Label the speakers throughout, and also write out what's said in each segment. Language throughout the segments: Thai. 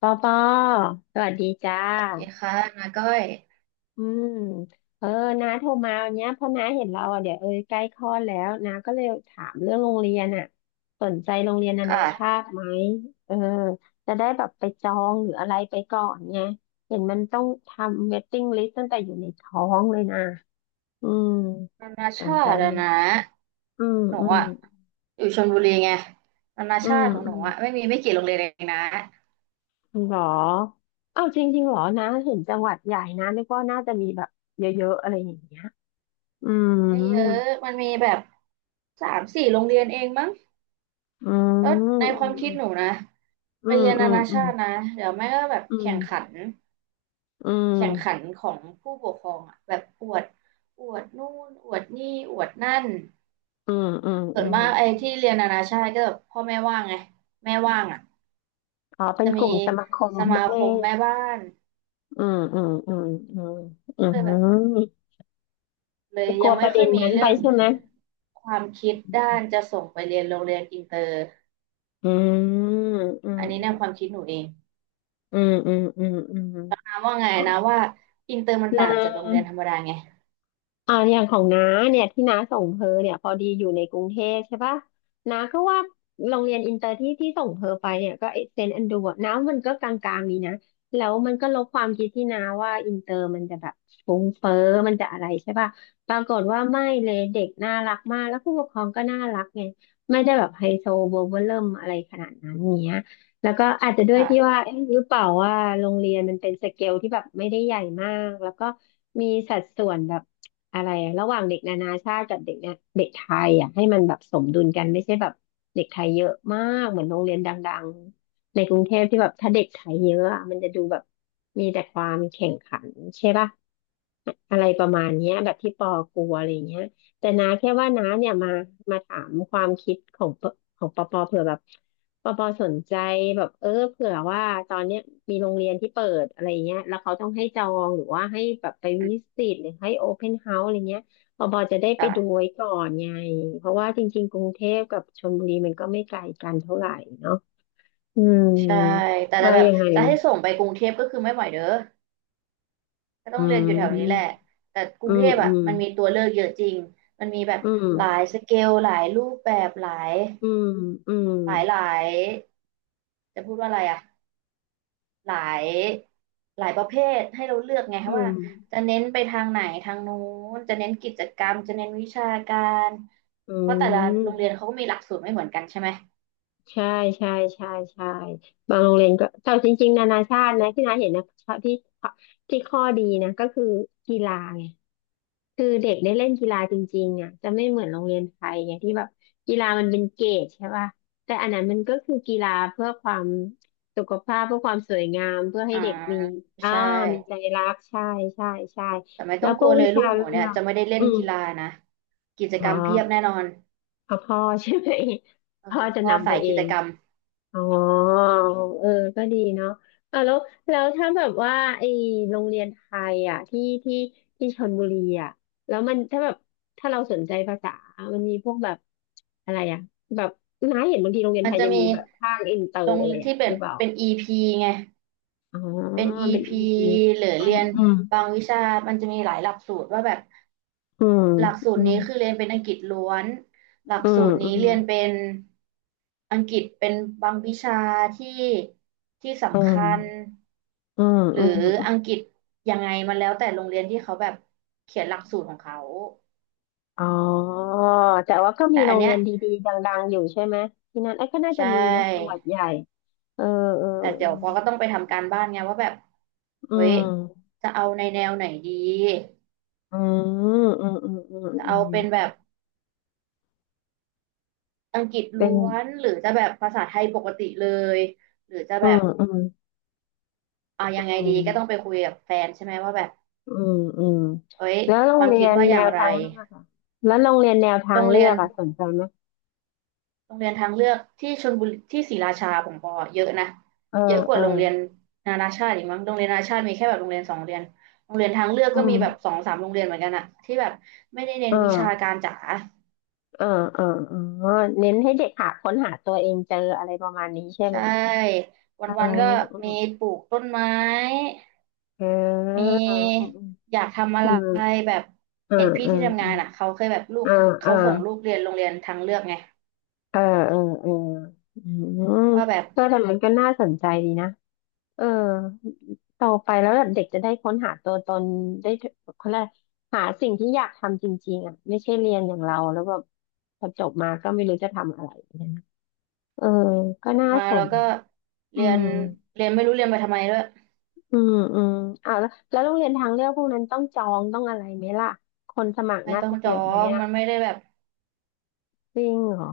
Speaker 1: ปอปอสวัสดีจ้า
Speaker 2: สวัสดีค่ะนาก้อย
Speaker 1: อืมเออน้าโทรมาวันเนี้ย เพราะน้าเห็นเราอ่ะเดี๋ยวใกล้คลอดแล้วน้าก็เลยถามเรื่องโรงเรียนอ่ะสนใจโรงเรียนนานาชา
Speaker 2: ค่ะ
Speaker 1: ติไหมเออจะได้แบบไปจองหรืออะไรไปก่อนไงเห็นมันต้องทำเว i ติ้งลิสต์ตั้งแต่อยู่ในท้องเลยนะ อืม
Speaker 2: นานา
Speaker 1: สน
Speaker 2: ชา
Speaker 1: ใจ
Speaker 2: ติ
Speaker 1: ไหม
Speaker 2: อะนะ
Speaker 1: อืม
Speaker 2: หนู
Speaker 1: อืม
Speaker 2: อะอยู่ชลบุรีไงนานา
Speaker 1: อื
Speaker 2: ชา
Speaker 1: ม
Speaker 2: ติของ
Speaker 1: อื
Speaker 2: หนู
Speaker 1: ม
Speaker 2: อะไม่มีไม่กี่โรงเรียนเองนะ
Speaker 1: หรอ เอ้าจริงๆหรอนะเห็นจังหวัดใหญ่นะนึกว่าน่าจะมีแบบเยอะๆอะไรอย่างเงี้ย อื
Speaker 2: ไม่เยอ
Speaker 1: ม
Speaker 2: ะมันมีแบบสามสี่โรงเรียนเองมั้ง
Speaker 1: อื
Speaker 2: แล้วในค
Speaker 1: ม
Speaker 2: วามคิดหนูนะ
Speaker 1: อื
Speaker 2: ไป
Speaker 1: ม
Speaker 2: เรียน
Speaker 1: อื
Speaker 2: นา
Speaker 1: ม
Speaker 2: นา
Speaker 1: อื
Speaker 2: ชา
Speaker 1: ม
Speaker 2: ตินะเดี๋ยวแม่ก็แบบ
Speaker 1: อืม
Speaker 2: แข่
Speaker 1: อื
Speaker 2: งขั
Speaker 1: ม
Speaker 2: น
Speaker 1: อ
Speaker 2: แข่งขั
Speaker 1: ื
Speaker 2: นของผู้ปกครองอะแบบอวดอวดนู่นอวดนี่อวดนั่น
Speaker 1: มอืมอืม
Speaker 2: ส่วนมากไอ้ที่เรียนนานาชาติก็แบบพ่อแม่ว่างไงแม่ว่างอะ
Speaker 1: อ๋อเป็น
Speaker 2: จะ
Speaker 1: ก
Speaker 2: มี
Speaker 1: ลุ่มสมาคม
Speaker 2: สมา
Speaker 1: ไม่ได้
Speaker 2: คมแม่บ้าน
Speaker 1: อืมอืมอืมอืมอื
Speaker 2: ก็เลยแบบ
Speaker 1: ม
Speaker 2: เล
Speaker 1: จะ
Speaker 2: ย
Speaker 1: กลั
Speaker 2: ยั
Speaker 1: ว
Speaker 2: ง
Speaker 1: ป
Speaker 2: ไม่
Speaker 1: ระ
Speaker 2: ค่
Speaker 1: เด็
Speaker 2: อย
Speaker 1: น
Speaker 2: มี
Speaker 1: นั้นไป
Speaker 2: เรื่อง
Speaker 1: ใช่ไหม
Speaker 2: ความคิดด้านจะส่งไปเรียนโรงเรียนอินเตอร์
Speaker 1: อืมอืม
Speaker 2: อันนี้ในความคิดหนูเอง
Speaker 1: อืมอืมอืมอืมอืม
Speaker 2: นาว่าไงนะว่าอินเตอร์มัน
Speaker 1: น
Speaker 2: ต่างจากโรง
Speaker 1: ะ
Speaker 2: เรียนธรรมดาไง
Speaker 1: อ่าอย่างของน้าเนี่ยที่น้าส่งเธอเนี่ยพอดีอยู่ในกรุงเทพใช่ปะน้าก็ว่าโรงเรียนอินเตอร์ที่ส่งเธอไปเนี่ยก็เซนต์แอนดรูว์น้ามันก็กลางๆนี้นะแล้วมันก็ลบความคิดที่น้าว่าอินเตอร์มันจะแบบฟุ้งเฟ้อมันจะอะไรใช่ปะปรากฏว่าไม่เลยเด็กน่ารักมากแล้วผู้ปกครองก็น่ารักไงไม่ได้แบบไฮโซโบว์เวอร์เริ่มอะไรขนาดนั้นเนี้ย แล้วก็อาจจะด้วยที่ว่า
Speaker 2: ค่ะ
Speaker 1: เอ๊ะหรือเปล่าว่าโรงเรียนมันเป็นสเกลที่แบบไม่ได้ใหญ่มากแล้วก็มีสัดส่วนแบบอะไรระหว่างเด็กนานาชาติกับเด็กเนี่ยเด็กไทยอ่ะให้มันแบบสมดุลกันไม่ใช่แบบเด็กไทยเยอะมากเหมือนโรงเรียนดังๆในกรุงเทพที่แบบถ้าเด็กไทยเยอะอะมันจะดูแบบมีแต่ความแข่งขันใช่ป่ะอะไรประมาณเนี้ยแบบที่ปอกลัวอะไรเงี้ย แต่นาแค่ว่าน้าเนี่ยมาถามความคิดของปอปอเผื่อแบบปอปอสนใจแบบเผื่อว่าตอนเนี้ยมีโรงเรียนที่เปิดอะไรเงี้ยแล้วเขาต้องให้จองหรือว่าให้แบบไป
Speaker 2: อื
Speaker 1: วิ
Speaker 2: ม
Speaker 1: สิตหรือให้โอเพนเฮาส์อะไรเงี้ยปอปอจะได้ไปดู
Speaker 2: ค่ะ
Speaker 1: ไว้ก่อนไงเพราะว่าจริงๆกรุงเทพกับชลบุรีมันก็ไม่ไกลกันเท่าไหร่เนาะอืม
Speaker 2: ใช่แต่
Speaker 1: ว่า
Speaker 2: แบบ
Speaker 1: ยังไง
Speaker 2: จะให้ส่งไปกรุงเทพก็คือไม่ไหวเด้อก็
Speaker 1: อื
Speaker 2: ต้องเรียนอยู่แถวนี้แหละ
Speaker 1: ม
Speaker 2: แต่ก
Speaker 1: อื
Speaker 2: รุงเท
Speaker 1: ม
Speaker 2: พ
Speaker 1: อื
Speaker 2: อ่ะ
Speaker 1: ม
Speaker 2: มันมีตัวเลือกเยอะจริงมันมีแบบ
Speaker 1: อืม
Speaker 2: หลายสเกลหลายรูปแบบหลาย
Speaker 1: อืมอืม
Speaker 2: หลายหลายจะพูดว่าอะไรอ่ะ หลายหลายประเภทให้เราเลือกไง
Speaker 1: อื
Speaker 2: คะว่า
Speaker 1: ม
Speaker 2: จะเน้นไปทางไหนทางนู้นจะเน้นกิจกรรมจะเน้นวิชาการ
Speaker 1: อื
Speaker 2: เพราะแต่ละโรงเรียน
Speaker 1: ม
Speaker 2: เขาก็มีหลักสูตรไม่เหมือนกันใช่ไหม
Speaker 1: ใช่ใช่ใช่ใช่บางโรงเรียนก็แต่จริงๆนานาชาตินะที่น้าเห็นนะที่ที่ข้อดีนะก็คือกีฬาไงคือเด็กได้เล่นกีฬาจริงๆอ่ะจะไม่เหมือนโรงเรียนไทยไงที่แบบกีฬามันเป็นเกรดใช่ป่ะแต่อันนั้นมันก็คือกีฬาเพื่อความสุขภาพเพื่อความสวยงามเพื่อให้
Speaker 2: อ่า
Speaker 1: เด็กมีอ่า
Speaker 2: ใช่
Speaker 1: มีใจรักใช่ใช่ใช่
Speaker 2: แต่ไม่
Speaker 1: แล้
Speaker 2: ต้อ
Speaker 1: ว
Speaker 2: ง
Speaker 1: พ
Speaker 2: ก
Speaker 1: ว
Speaker 2: ลั
Speaker 1: ก
Speaker 2: วเล
Speaker 1: วิ
Speaker 2: ยลู
Speaker 1: ชา
Speaker 2: กหนู
Speaker 1: เลื
Speaker 2: เนี่ย
Speaker 1: อก
Speaker 2: จะไม่ได้เล่
Speaker 1: อื
Speaker 2: น
Speaker 1: ม
Speaker 2: กีฬานะกิจ
Speaker 1: อ๋อ
Speaker 2: กรรมเพียบแน่นอน
Speaker 1: พอพ่อใช่ไหม
Speaker 2: โอ้
Speaker 1: พ่อ
Speaker 2: โห
Speaker 1: จะ
Speaker 2: พ่อ
Speaker 1: นำไป
Speaker 2: สาย
Speaker 1: เอ
Speaker 2: กิจ
Speaker 1: ง
Speaker 2: กรรม
Speaker 1: อ๋อเออ ก็ดีเนาะอ่ะแล้วถ้าแบบว่าไอ้โรงเรียนไทยอ่ะที่ชลบุรีอ่ะ แล้วมันถ้าแบบ ถ้าเราสนใจภาษา มันมีพวกแบบอะไรอ่ะแบบน้าเห็นบางทีโรงเรียน
Speaker 2: มั
Speaker 1: ไท
Speaker 2: น
Speaker 1: ย
Speaker 2: จะ
Speaker 1: จะมี
Speaker 2: มี
Speaker 1: แบบภาคอินเตอ
Speaker 2: ล
Speaker 1: ร์
Speaker 2: ง
Speaker 1: อะไร
Speaker 2: ที่
Speaker 1: อ่ะ
Speaker 2: เป็
Speaker 1: ห
Speaker 2: น
Speaker 1: รือเปล่า
Speaker 2: เป็น EP ไง
Speaker 1: อ๋อ
Speaker 2: เป็น
Speaker 1: เป็นอี
Speaker 2: EP
Speaker 1: พี
Speaker 2: หรือ
Speaker 1: อื
Speaker 2: เรี
Speaker 1: ม
Speaker 2: ยน
Speaker 1: อืม
Speaker 2: บางวิชามันจะมีหลายหลักสูตรว่าแบบ
Speaker 1: อืม
Speaker 2: หลักสู
Speaker 1: อื
Speaker 2: ตร
Speaker 1: ม
Speaker 2: นี้คือเรียนเป็นอังกฤษล้วนหลัก
Speaker 1: อืม
Speaker 2: สูตร
Speaker 1: อื
Speaker 2: นี้
Speaker 1: ม
Speaker 2: เรียนเป็นอังกฤษเป็นบางวิชาที่ที่
Speaker 1: อื
Speaker 2: สำ
Speaker 1: ม
Speaker 2: คัญ
Speaker 1: อืม
Speaker 2: หรื
Speaker 1: อื
Speaker 2: อ
Speaker 1: ม
Speaker 2: อังกฤษยังไงมันแล้วแต่โรงเรียนที่เขาแบบเขียนหลักสูตรของเขา
Speaker 1: อ๋อแต่ว่าก็มี
Speaker 2: แต่
Speaker 1: โร
Speaker 2: อัน
Speaker 1: ง
Speaker 2: เนี้
Speaker 1: เรี
Speaker 2: ย
Speaker 1: ยนดีๆดังๆอยู่ใช่ไหมที่นั่นไอ้ยก็น่า
Speaker 2: ใช
Speaker 1: จะมีนะจังหวั
Speaker 2: ่
Speaker 1: ดใหญ่เออเออ
Speaker 2: แต่
Speaker 1: เอ
Speaker 2: เดี๋
Speaker 1: อ
Speaker 2: ยวปอก็ต้องไปทำการบ้านไงว่าแบบ
Speaker 1: อื
Speaker 2: เฮ้ย
Speaker 1: ม
Speaker 2: จะเอาในแนวไหนดี
Speaker 1: อืมอืมอืมอืม
Speaker 2: จะ
Speaker 1: อื
Speaker 2: เอา
Speaker 1: ม
Speaker 2: เป็นแบบอังกฤษ
Speaker 1: เป็น
Speaker 2: ล้วนหรือจะแบบภาษาไทยปกติเลยหรือจะ
Speaker 1: อื
Speaker 2: แบ
Speaker 1: ม
Speaker 2: บ
Speaker 1: อืม
Speaker 2: เอายังไง
Speaker 1: อื
Speaker 2: ดีก็ต้องไป
Speaker 1: ม
Speaker 2: คุยกับแฟนใช่ไหมว่าแบบ
Speaker 1: อืมอืม
Speaker 2: เอ้ย
Speaker 1: แล้วโร
Speaker 2: ค
Speaker 1: ง
Speaker 2: วาม
Speaker 1: เรี
Speaker 2: คิ
Speaker 1: ย
Speaker 2: ด
Speaker 1: น
Speaker 2: ว่าอ
Speaker 1: แน
Speaker 2: ย่าง
Speaker 1: ว
Speaker 2: ไร
Speaker 1: ทางเลือกอะแล้วโรงเรียนแนวทา
Speaker 2: โร
Speaker 1: ง
Speaker 2: ง
Speaker 1: เลื
Speaker 2: เรีย
Speaker 1: อ
Speaker 2: น
Speaker 1: กอะสนใจไหม
Speaker 2: โรงเรียนทางเลือกที่ชลบุรีที่ศรีราชาผมบอกเยอะนะ
Speaker 1: เออ
Speaker 2: เยอะก
Speaker 1: เอ
Speaker 2: ว่า
Speaker 1: อ
Speaker 2: โรงเรียนนานาชาติอีกมั้งโรงเรียนนานาชาติมีแค่แบบโรงเรียนสองโรงเรียนโรงเรียนทางเลือก
Speaker 1: อื
Speaker 2: ก็มี
Speaker 1: ม
Speaker 2: แบบสองสามโรงเรียนเหมือนกันอะที่แบบไม่ได้เน้
Speaker 1: เอ
Speaker 2: นวิชา
Speaker 1: อ
Speaker 2: การจ๋า
Speaker 1: เออเออเน้นให้เด็กหาค้นหาตัวเองเจออะไรประมาณนี้ใช่
Speaker 2: ใช
Speaker 1: ไหม
Speaker 2: ่วั
Speaker 1: เออ
Speaker 2: นๆก็มีปลูกต้นไม้
Speaker 1: เออ
Speaker 2: มี
Speaker 1: เอออืม
Speaker 2: อยากทำอะ
Speaker 1: อื
Speaker 2: ไร
Speaker 1: ม
Speaker 2: แบบ
Speaker 1: เออ
Speaker 2: เห็นพี่
Speaker 1: เออ
Speaker 2: ที่ทำงานอะเขาเคยแบบลู
Speaker 1: เอ
Speaker 2: ก
Speaker 1: อเออ
Speaker 2: เขาส่งลูกเรียนโรงเรียนทางเลือกไง
Speaker 1: เออเออเออเอออืมเออ
Speaker 2: ว่าแบบ
Speaker 1: แต่มันก็น่าสนใจดีนะเออโตไปแล้วแบบเด็กจะได้ค้นหาตัวตนได้เขาเรียกอะไรหาสิ่งที่อยากทำจริงๆอ่ะไม่ใช่เรียนอย่างเราแล้วแบบพอจบมาก็ไม่รู้จะทำอะไรเนี่ยนะเออก็น่า
Speaker 2: มา
Speaker 1: ส
Speaker 2: เรา
Speaker 1: น
Speaker 2: ก็
Speaker 1: นะอื
Speaker 2: เรียน
Speaker 1: ม
Speaker 2: เรียนไม่รู้เรียนไปทำไมด้วย
Speaker 1: อืมอืมอ้าวแล้วโรงเรียนทางเลือกพวกนั้นต้องจองต้องอะไรไหมล่ะคนสมัคร
Speaker 2: ไม่
Speaker 1: น่า
Speaker 2: ต้อง
Speaker 1: จะ
Speaker 2: จ
Speaker 1: เย
Speaker 2: อ
Speaker 1: อะไหม
Speaker 2: ง
Speaker 1: อ่ะ
Speaker 2: มันไม่ได้แบบ
Speaker 1: จริงเหรอ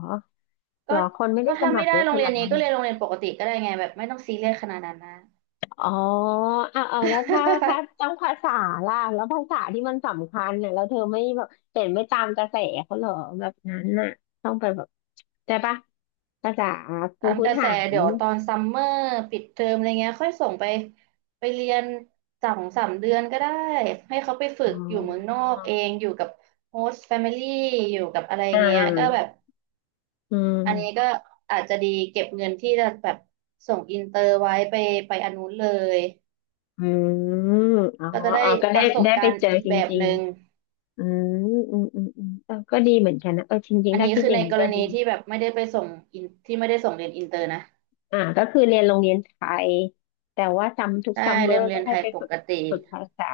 Speaker 1: หร
Speaker 2: ก็
Speaker 1: อคนไม่ได้
Speaker 2: ก็
Speaker 1: ส
Speaker 2: ถ้า
Speaker 1: มั
Speaker 2: ไม่
Speaker 1: ครเย
Speaker 2: ได้
Speaker 1: อะ
Speaker 2: โร
Speaker 1: ข
Speaker 2: งเรี
Speaker 1: นา
Speaker 2: ย
Speaker 1: ด
Speaker 2: นนี้
Speaker 1: นั้น
Speaker 2: ก็เรียนโรงเรียนปกติก็ได้ไงแบบไม่ต้องซีเรียสขนาดนั้นนะ
Speaker 1: อ๋ออ่ะเอาแล้วถ้า ต้องภาษาล่ะแล้วภาษาที่มันสำคัญเนี่ยแล้วเธอไม่แบบเปลี่ยนไม่ตามกระแสเขาเหรอแบบนั้นน่ะต้องไปแบบใช้ปะภาษาปู
Speaker 2: ตาม
Speaker 1: พื้
Speaker 2: ก
Speaker 1: น
Speaker 2: ระแส
Speaker 1: ฐาน
Speaker 2: เดี๋ยวตอนซัมเมอร์ปิดเทอมอะไรเงี้ยค่อยส่งไปเรียนสองสามเดือนก็ได้ให้เขาไปฝึ
Speaker 1: อ๋
Speaker 2: กอยู่เมืองนอ
Speaker 1: อ
Speaker 2: กเองอยู่กับโฮสต์แฟมิลี่อยู่กับอะไร
Speaker 1: อ่
Speaker 2: เงี้ยก็แบ
Speaker 1: า
Speaker 2: บ
Speaker 1: อื
Speaker 2: อันนี้ก็
Speaker 1: ม
Speaker 2: อาจจะดีเก็บเงินที่จะแบบส่งอินเตอร์ไว้ไปอันนู้นเลย
Speaker 1: อืมอ๋อ
Speaker 2: ก็จะได้
Speaker 1: อ๋อก็
Speaker 2: ป
Speaker 1: ได้
Speaker 2: ระสบ
Speaker 1: ได้ไป
Speaker 2: การณ์
Speaker 1: เจอ
Speaker 2: อีก
Speaker 1: จ
Speaker 2: แบบ
Speaker 1: ริ
Speaker 2: ห
Speaker 1: ง
Speaker 2: นึ่ง
Speaker 1: ๆอืมอืมอืมอืมเออก็ดีเหมือนกันนะเออจริง
Speaker 2: อั
Speaker 1: ๆ
Speaker 2: น
Speaker 1: ถ้า
Speaker 2: นี้
Speaker 1: คิด
Speaker 2: คือ
Speaker 1: อย่า
Speaker 2: ใน
Speaker 1: งนี้
Speaker 2: กร
Speaker 1: ก็ดี
Speaker 2: ณีที่แบบไม่ได้ไปส่งอินที่ไม่ได้ส่งเรียนอินเตอร์นะ
Speaker 1: อ่าก็คือเรียนโรงเรียนไทยแต่ว่าซัมทุก
Speaker 2: ใช่
Speaker 1: ซัมเมอ
Speaker 2: เรียน
Speaker 1: ร์
Speaker 2: เรี
Speaker 1: ก็
Speaker 2: ยนไท
Speaker 1: ให้
Speaker 2: ย
Speaker 1: ไป
Speaker 2: ป
Speaker 1: ฝึก
Speaker 2: กติ
Speaker 1: ฝึกภาษา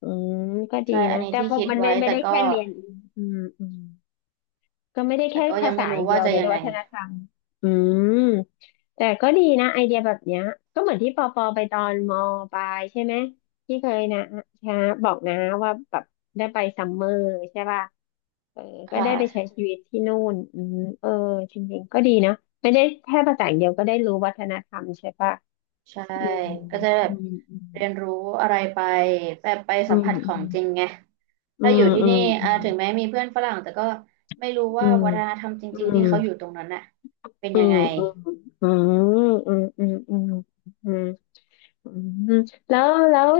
Speaker 1: อืมก็ดี
Speaker 2: ใช่อั
Speaker 1: นะ
Speaker 2: นนี้
Speaker 1: แต่
Speaker 2: ที่
Speaker 1: พอ
Speaker 2: คิด
Speaker 1: มันไม่
Speaker 2: ไว้
Speaker 1: ไม่
Speaker 2: แต่
Speaker 1: ได้
Speaker 2: ก็
Speaker 1: แค่เรียนอืมอืม ก็ไม่ได้
Speaker 2: แต่
Speaker 1: แค่
Speaker 2: ก็
Speaker 1: ภา
Speaker 2: ยัง
Speaker 1: ษา
Speaker 2: ไม่
Speaker 1: อ
Speaker 2: รู้
Speaker 1: ย่างเดีย
Speaker 2: ว่า
Speaker 1: ว
Speaker 2: จะ
Speaker 1: เดี๋ยว
Speaker 2: ยั
Speaker 1: ได้
Speaker 2: งไง
Speaker 1: วัฒนธรรม อืม แต่ก็ดีนะไอเดียแบบเนี้ยก็เหมือนที่ปอปอไปตอนมปลายใช่ไหมที่เคยนะนะบอกนะว่าแบบได้ไปซัมเมอร์ใช่ป่ะเออ
Speaker 2: ค
Speaker 1: ก็ได้ไปใช้
Speaker 2: ่ะ
Speaker 1: ชีวิตที่นู่นเออจริงๆก็ดีเนาะไม่ได้แค่ภาษาอย่างเดียวก็ได้รู้วัฒนธรรมใช่ป่ะ
Speaker 2: ใช่
Speaker 1: อืม
Speaker 2: ก็จะแบ
Speaker 1: อื
Speaker 2: บ
Speaker 1: ม
Speaker 2: เรียนรู้อะไรไปแบบไป
Speaker 1: อื
Speaker 2: สัมผัสของจริง
Speaker 1: ม
Speaker 2: ไง
Speaker 1: อื
Speaker 2: ถ้าอ
Speaker 1: ม
Speaker 2: ยู่ที่
Speaker 1: อืม
Speaker 2: นี่
Speaker 1: อื
Speaker 2: อ่า
Speaker 1: ม
Speaker 2: ถึงแม้มีเพื่อนฝรั่งแต่ก็ไม่รู้
Speaker 1: อื
Speaker 2: ว่า
Speaker 1: ม
Speaker 2: วัฒนธรรมจ
Speaker 1: อื
Speaker 2: ริ
Speaker 1: ม
Speaker 2: งๆ
Speaker 1: อื
Speaker 2: ที่เขาอยู่
Speaker 1: ม
Speaker 2: ตรงนั้นน่ะเป็น
Speaker 1: อื
Speaker 2: ยัง
Speaker 1: ม
Speaker 2: ไง
Speaker 1: อืมอืมอืมอืมอืมอืมอืมแล้ว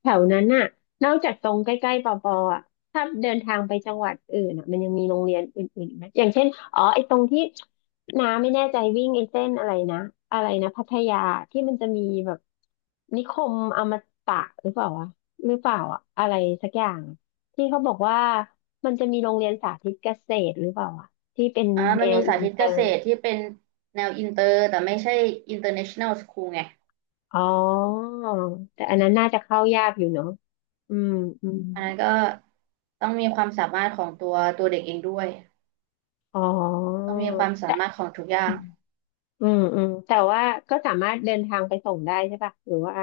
Speaker 1: แถวนั้นน่ะนอกจากตรงใกล้ๆปอปออ่ะถ้าเดินทางไปจังหวัดอื่นอ่ะมันยังมีโรงเรียนอื่นๆอีกไหมอย่างเช่นอ๋อไอ้ตรงที่น้าไม่แน่ใจวิ่งไอ้เส้นอะไรนะอะไรนะพัทยาที่มันจะมีแบบนิคมอมตะหรือเปล่าวะหรือเปล่าอ่ะอะไรสักอย่างที่เขาบอกว่ามันจะมีโรงเรียนสาธิตเกษตรหรือเปล่าอ่ะที่เป็น
Speaker 2: อ่า
Speaker 1: แน
Speaker 2: มัน
Speaker 1: ว
Speaker 2: มี
Speaker 1: อิ
Speaker 2: สา
Speaker 1: น
Speaker 2: ธิต
Speaker 1: เต
Speaker 2: เก
Speaker 1: อ
Speaker 2: ษ
Speaker 1: ร์
Speaker 2: ตรที่เป็นแนวอินเตอร์แต่ไม่ใช่ international school ไง
Speaker 1: อ๋อแต่อันนั้นน่าจะเข้ายากอยู่เนาะอืมอืม
Speaker 2: อันนั้นก็ต้องมีความสามารถของตัวเด็กเองด้วย
Speaker 1: อ๋อ
Speaker 2: ต้องมีความสา
Speaker 1: แต่
Speaker 2: มารถของทุกอย่าง
Speaker 1: อืมอืมแต่ว่าก็สามารถเดินทางไปส่งได้ใช่ปะหรือว่า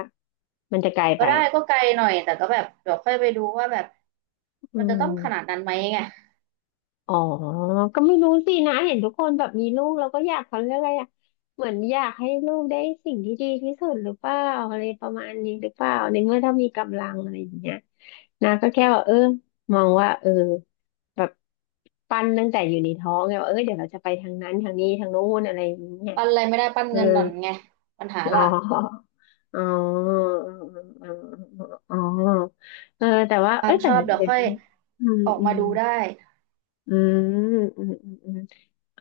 Speaker 1: มันจะไกล
Speaker 2: ก็
Speaker 1: ไป
Speaker 2: ได้ก็ไกลหน่อยแต่ก็แบบเดี๋ยวค่อยไปดูว่าแบบ
Speaker 1: อื
Speaker 2: มันจะต้องขนาด
Speaker 1: ม
Speaker 2: นั้นไหมไง
Speaker 1: อ๋อก็ไม่รู้สินะเห็นทุกคนแบบมีลูกแล้วก็อยากเขาเรียกอะไรอะเหมือนอยากให้ลูกได้สิ่งที่ดีที่สุดหรือเปล่าอะไรประมาณนี้หรือเปล่าในเมื่อถ้ามีกำลังอะไรอย่างเงี้ยนะก็แค่ว่าเออมองว่าเออแบบ ปั้นตั้งแต่อยู่ในท้องไงว่าเออเดี๋ยวเราจะไปทางนั้นทางนี้ทางโน้นอะไรอย่างเงี้ย
Speaker 2: ปั้นอะไรไม่ได้ปั้น
Speaker 1: เออ
Speaker 2: เงินหน่อนไงปัญหา
Speaker 1: อ๋
Speaker 2: ล่ะ
Speaker 1: ออ๋ออ๋ออ๋อเออแต่ว่า
Speaker 2: ค
Speaker 1: เอ
Speaker 2: วาม
Speaker 1: ยแต่
Speaker 2: ชอบเดี๋ยว
Speaker 1: เด็ก
Speaker 2: ค่อย
Speaker 1: อืม
Speaker 2: ออก
Speaker 1: อื
Speaker 2: มา
Speaker 1: ม
Speaker 2: ดูได้
Speaker 1: อืมอืมอืม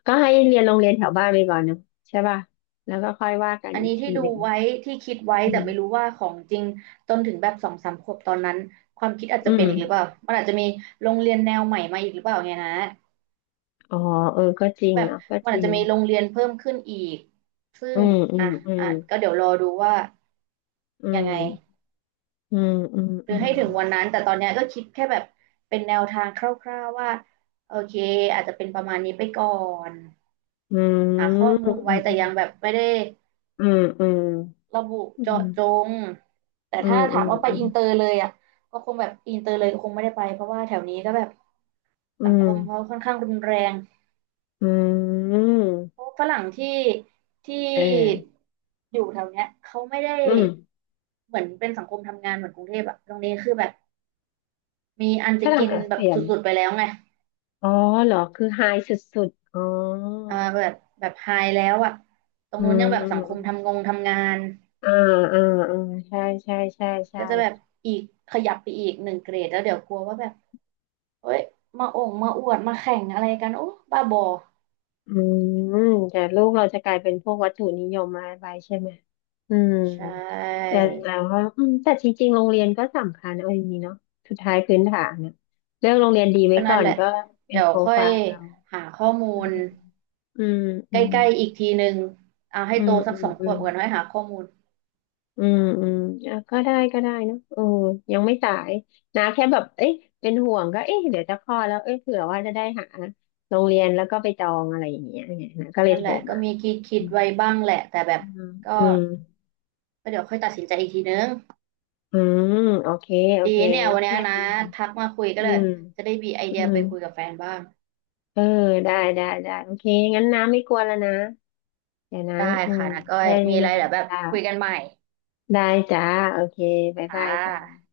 Speaker 1: ก็ให้เรียนโรงเรียนแถวบ้านไปก่อนเนาะใช่ป่ะแล้วก็ค่อยว่ากัน
Speaker 2: อัน
Speaker 1: อีก
Speaker 2: นี้ที่
Speaker 1: ที
Speaker 2: ดู
Speaker 1: หนึ่ง
Speaker 2: ไว้ที่คิด
Speaker 1: อื
Speaker 2: ไว้แต่
Speaker 1: ม
Speaker 2: ไม่รู้ว่าของจริงจนถึงแบบสองสามขวบตอนนั้นความคิดอาจ
Speaker 1: อื
Speaker 2: จะเปลี่ยนอีกหรือเปล่า
Speaker 1: ม
Speaker 2: มันอาจจะมีโรงเรียนแนวใหม่มาอีกหรือเปล่าไงนะ
Speaker 1: อ๋อเออก็จริง
Speaker 2: แบบ
Speaker 1: เนาะก็
Speaker 2: มั
Speaker 1: จ
Speaker 2: นอา
Speaker 1: ริ
Speaker 2: จจะ
Speaker 1: ง
Speaker 2: มีโรงเรียนเพิ่มขึ้นอีกซึ่
Speaker 1: อื
Speaker 2: ง
Speaker 1: อื
Speaker 2: อ่ะ
Speaker 1: มอืม
Speaker 2: อ่ะก็เดี๋ยวรอดูว่า
Speaker 1: อื
Speaker 2: ยัง
Speaker 1: ม
Speaker 2: ไง
Speaker 1: อืมอืม
Speaker 2: ห
Speaker 1: อื
Speaker 2: รือให้
Speaker 1: ม
Speaker 2: ถึงวันนั้นแต่ตอนเนี้ยก็คิดแค่แบบเป็นแนวทางคร่าวๆว่าโอเคอาจจะเป็นประมาณนี้ไปก่อน
Speaker 1: อื
Speaker 2: หาข้อ
Speaker 1: ม
Speaker 2: มูล
Speaker 1: อื
Speaker 2: ไว้
Speaker 1: ม
Speaker 2: แต่ยังแบบไม่ได้
Speaker 1: อืมอืม
Speaker 2: ระบุ
Speaker 1: อืม
Speaker 2: เจาะ
Speaker 1: อืม
Speaker 2: จงแต่
Speaker 1: อื
Speaker 2: ถ้า
Speaker 1: มอื
Speaker 2: ถา
Speaker 1: ม
Speaker 2: มว่าไป
Speaker 1: อืม
Speaker 2: อินเตอร์เลยอ่ะก็คงแบบอินเตอร์เลยก็คงไม่ได้ไปเพราะว่าแถวนี้ก็แบบสังคมเขาค่อนข้างรุนแรง
Speaker 1: อืมอืม
Speaker 2: เพราะฝรั่งที่ที่
Speaker 1: เออ
Speaker 2: อยู่แถวเนี้ยเขาไม่ได้
Speaker 1: อืม
Speaker 2: เหมือนเป็นสังคมทำงานเหมือนกรุงเทพอะตรงนี้คือแบบมีอัน
Speaker 1: ฝ
Speaker 2: จะ
Speaker 1: รั่ง
Speaker 2: กิน
Speaker 1: อา
Speaker 2: แบบ
Speaker 1: เซียน
Speaker 2: สุดๆไปแล้วไง
Speaker 1: อ๋อเหรอคือไฮสุดๆอ๋อ
Speaker 2: อ่าแบบแบบไฮแล้วอะตรง
Speaker 1: อื
Speaker 2: นู้น
Speaker 1: ม
Speaker 2: ยังแบบ
Speaker 1: อืม
Speaker 2: สังค
Speaker 1: อืม
Speaker 2: มทำงาน
Speaker 1: อ่า อ่าอ่าใช่ใช่ใช่ใช่
Speaker 2: ก็จะแบบอีกขยับไปอีกหนึ่งเกรดแล้วเดี๋ยวกลัวว่าแบบ เฮ้ยมาโอ่งมาอวดมาแข่งอะไรกันโอ้บ้าบอ
Speaker 1: อืมแต่ลูกเราจะกลายเป็นพวกวัตถุนิยมมาไปใช่ไหมอืม
Speaker 2: ใช่
Speaker 1: แต่ว่าอืมแต่จริงๆโรงเรียนก็สำคัญเอาอย่างนี้เนาะสุดท้ายพื้นฐานเนี่ยเลือกโรงเรียนดีไว้
Speaker 2: ก็
Speaker 1: ก่
Speaker 2: นั่
Speaker 1: อ
Speaker 2: น
Speaker 1: น
Speaker 2: แหละ
Speaker 1: ก็เป็น
Speaker 2: เดี๋ยว
Speaker 1: โปร
Speaker 2: ค่อ
Speaker 1: ไฟ
Speaker 2: ย
Speaker 1: ล์เรา
Speaker 2: หาข้อมูล
Speaker 1: อืมอื
Speaker 2: ใก
Speaker 1: มอื
Speaker 2: ล้
Speaker 1: ม
Speaker 2: ๆอีกทีหนึ่งเอาให้
Speaker 1: อื
Speaker 2: โต
Speaker 1: ม
Speaker 2: สั
Speaker 1: อื
Speaker 2: ก
Speaker 1: ม
Speaker 2: สองข
Speaker 1: อื
Speaker 2: ว
Speaker 1: ม
Speaker 2: บก่อนค่อยหาข้อมูล
Speaker 1: อืมอืมอ่ะก็ได้ก็ได้เนอะเออยังไม่สายนะแค่แบบเอ๊ะเป็นห่วงก็เอ๊ะเดี๋ยวจะคลอดแล้วเอ๊ะเผื่อว่าจะได้หาโรงเรียนแล้วก็ไปจองอะไรอย่างเงี้ยไงนะก็เลย
Speaker 2: นั่น
Speaker 1: โท
Speaker 2: แห
Speaker 1: ร
Speaker 2: ละก็
Speaker 1: มา
Speaker 2: มีคิดคิ
Speaker 1: อื
Speaker 2: ด
Speaker 1: ม
Speaker 2: ไว้บ้างแหละแต่แบบ
Speaker 1: อืม
Speaker 2: ก็
Speaker 1: อืม
Speaker 2: เดี๋ยวค่อยตัดสินใจอีกทีนึง
Speaker 1: อืมโอเคโอ
Speaker 2: ดี
Speaker 1: เค
Speaker 2: เนี่ยวันนี้
Speaker 1: ไม่
Speaker 2: นะ
Speaker 1: มี
Speaker 2: ทักมาคุยก็
Speaker 1: อื
Speaker 2: เลย
Speaker 1: ม
Speaker 2: จะได้มีไอ
Speaker 1: อื
Speaker 2: เดีย
Speaker 1: ม
Speaker 2: ไปคุยกับแฟนบ้าง
Speaker 1: เออได้ได้ได้โอเคงั้นน้ำไม่กลัวแล้วนะเดี๋ยวนะ
Speaker 2: ได้
Speaker 1: อืม
Speaker 2: ค่ะนะก้อ
Speaker 1: แค่
Speaker 2: ย
Speaker 1: นี้
Speaker 2: มีอะไร
Speaker 1: นะ
Speaker 2: เดี๋ยวแบบ
Speaker 1: จ้า
Speaker 2: คุยกันใหม่
Speaker 1: ได้จ้าโอเคบ๊าย
Speaker 2: ค่
Speaker 1: บายจ้า
Speaker 2: ะ